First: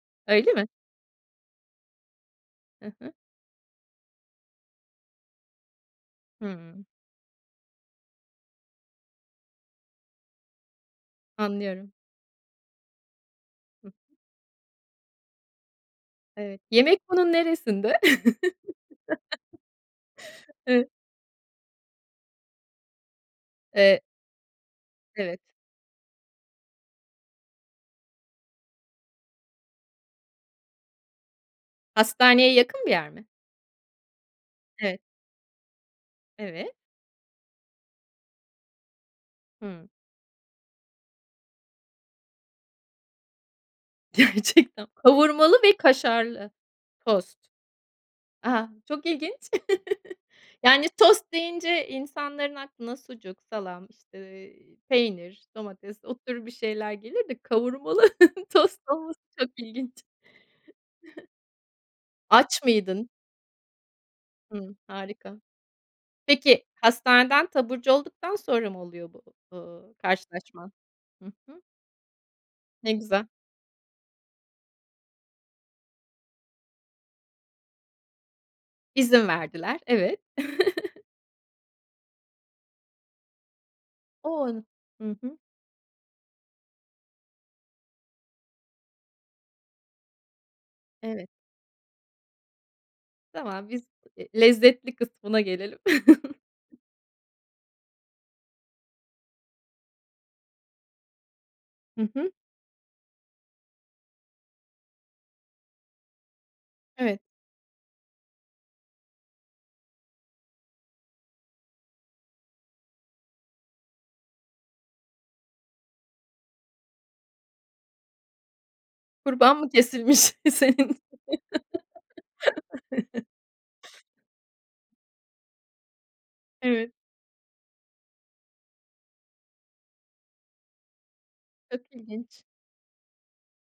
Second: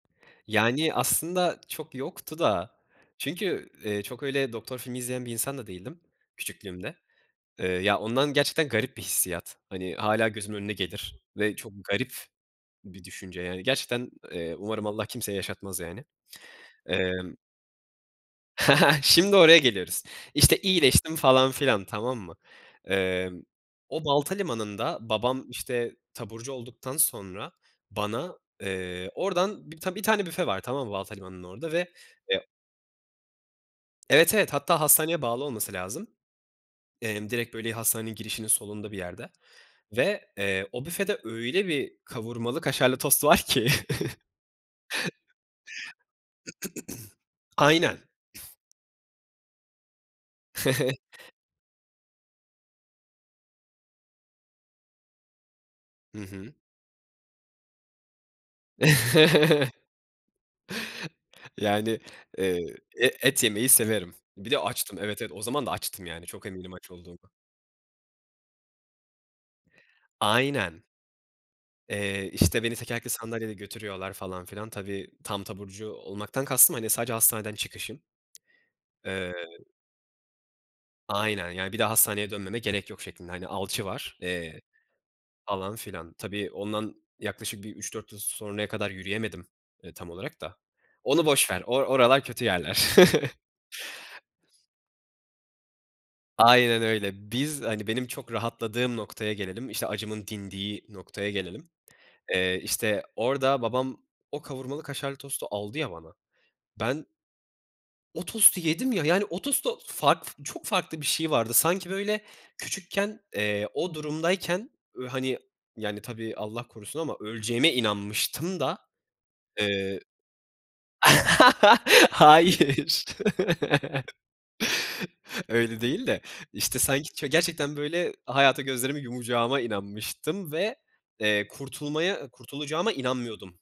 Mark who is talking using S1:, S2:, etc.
S1: Öyle mi?
S2: Yani aslında çok yoktu da
S1: Hı hı.
S2: çünkü, eee, çok öyle doktor filmi izleyen bir insan da değildim,
S1: Hımm.
S2: küçüklüğümde. Eee, ya, ondan gerçekten garip bir hissiyat. Hani, hâlâ gözümün önüne gelir ve çok
S1: Anlıyorum.
S2: garip bir düşünce, yani,
S1: Hı hı.
S2: gerçekten, eee, umarım Allah kimseye yaşatmaz yani.
S1: Evet. Yemek bunun
S2: Emm
S1: neresinde?
S2: Şimdi oraya geliyoruz, işte,
S1: Evet.
S2: iyileştim falan filan, tamam mı? Emm,
S1: Eee
S2: o Baltalimanı'nda
S1: Evet.
S2: babam, işte, taburcu olduktan sonra bana, eee, oradan bi bir tane büfe var, tamam mı? Baltalimanı'nın orada ve, eee
S1: Hastaneye yakın bir yer mi?
S2: Evet, evet. Hatta
S1: Evet.
S2: hastaneye bağlı olması lazım.
S1: Evet.
S2: Emm, direkt, böyle, hastanenin girişinin solunda bir yerde
S1: Hımm.
S2: ve, eee, o büfede öyle bir kavurmalı kaşarlı tost var ki.
S1: Gerçekten Kavurmalı ve kaşarlı tost.
S2: Aynen.
S1: A, çok ilginç! Yani tost deyince insanların aklına sucuk, salam, işte, eee, peynir domates o
S2: Hı
S1: tür bir
S2: hı.
S1: şeyler gelir de kavurmalı tost olması çok ilginç.
S2: Yani, eee,
S1: Aç mıydın?
S2: e et yemeyi severim. Bir de
S1: Hımm,
S2: açtım. Evet, evet.
S1: harika.
S2: O zaman da açtım. Yani çok
S1: Peki,
S2: eminim aç olduğuma.
S1: hastaneden taburcu olduktan sonra mı oluyor bu, ııı, karşılaşman?
S2: Aynen.
S1: Hı hı.
S2: Eee, işte, beni
S1: Ne
S2: tekerlekli
S1: güzel.
S2: sandalyede götürüyorlar falan filan. Tabii, tam taburcu olmaktan kastım, hani, sadece hastaneden çıkışım.
S1: İzin
S2: Eee
S1: verdiler. Evet.
S2: Aynen. Yani bir daha hastaneye dönmeme gerek yok şeklinde. Hani alçı var, eee,
S1: On Hı hı.
S2: falan filan. Tabii, ondan yaklaşık bir 3-4 yıl sonraya kadar yürüyemedim, eee, tam olarak da onu
S1: Evet.
S2: boş ver. O oralar kötü yerler.
S1: Tamam biz, eee, lezzetli kısmına gelelim.
S2: Aynen öyle. Biz, hani, benim çok rahatladığım noktaya gelelim, işte, acımın dindiği noktaya gelelim.
S1: Hı hı.
S2: Eee, işte, orada babam o kavurmalı kaşarlı tostu aldı ya bana, ben
S1: Evet.
S2: o tostu yedim ya. Yani o tostu farklı f çok farklı bir şey vardı sanki böyle küçükken, eee, o durumdayken, ııı, hani, yani tabii Allah korusun ama öleceğime inanmıştım da.
S1: Kurban mı
S2: Eee
S1: kesilmiş? Senin
S2: Hayır. Öyle değil de. İşte,
S1: Evet.
S2: sanki ç gerçekten böyle hayata gözlerimi yumacağıma inanmıştım ve, eee,
S1: Çok
S2: kurtulmaya
S1: ilginç.
S2: kurtulacağıma inanmıyordum.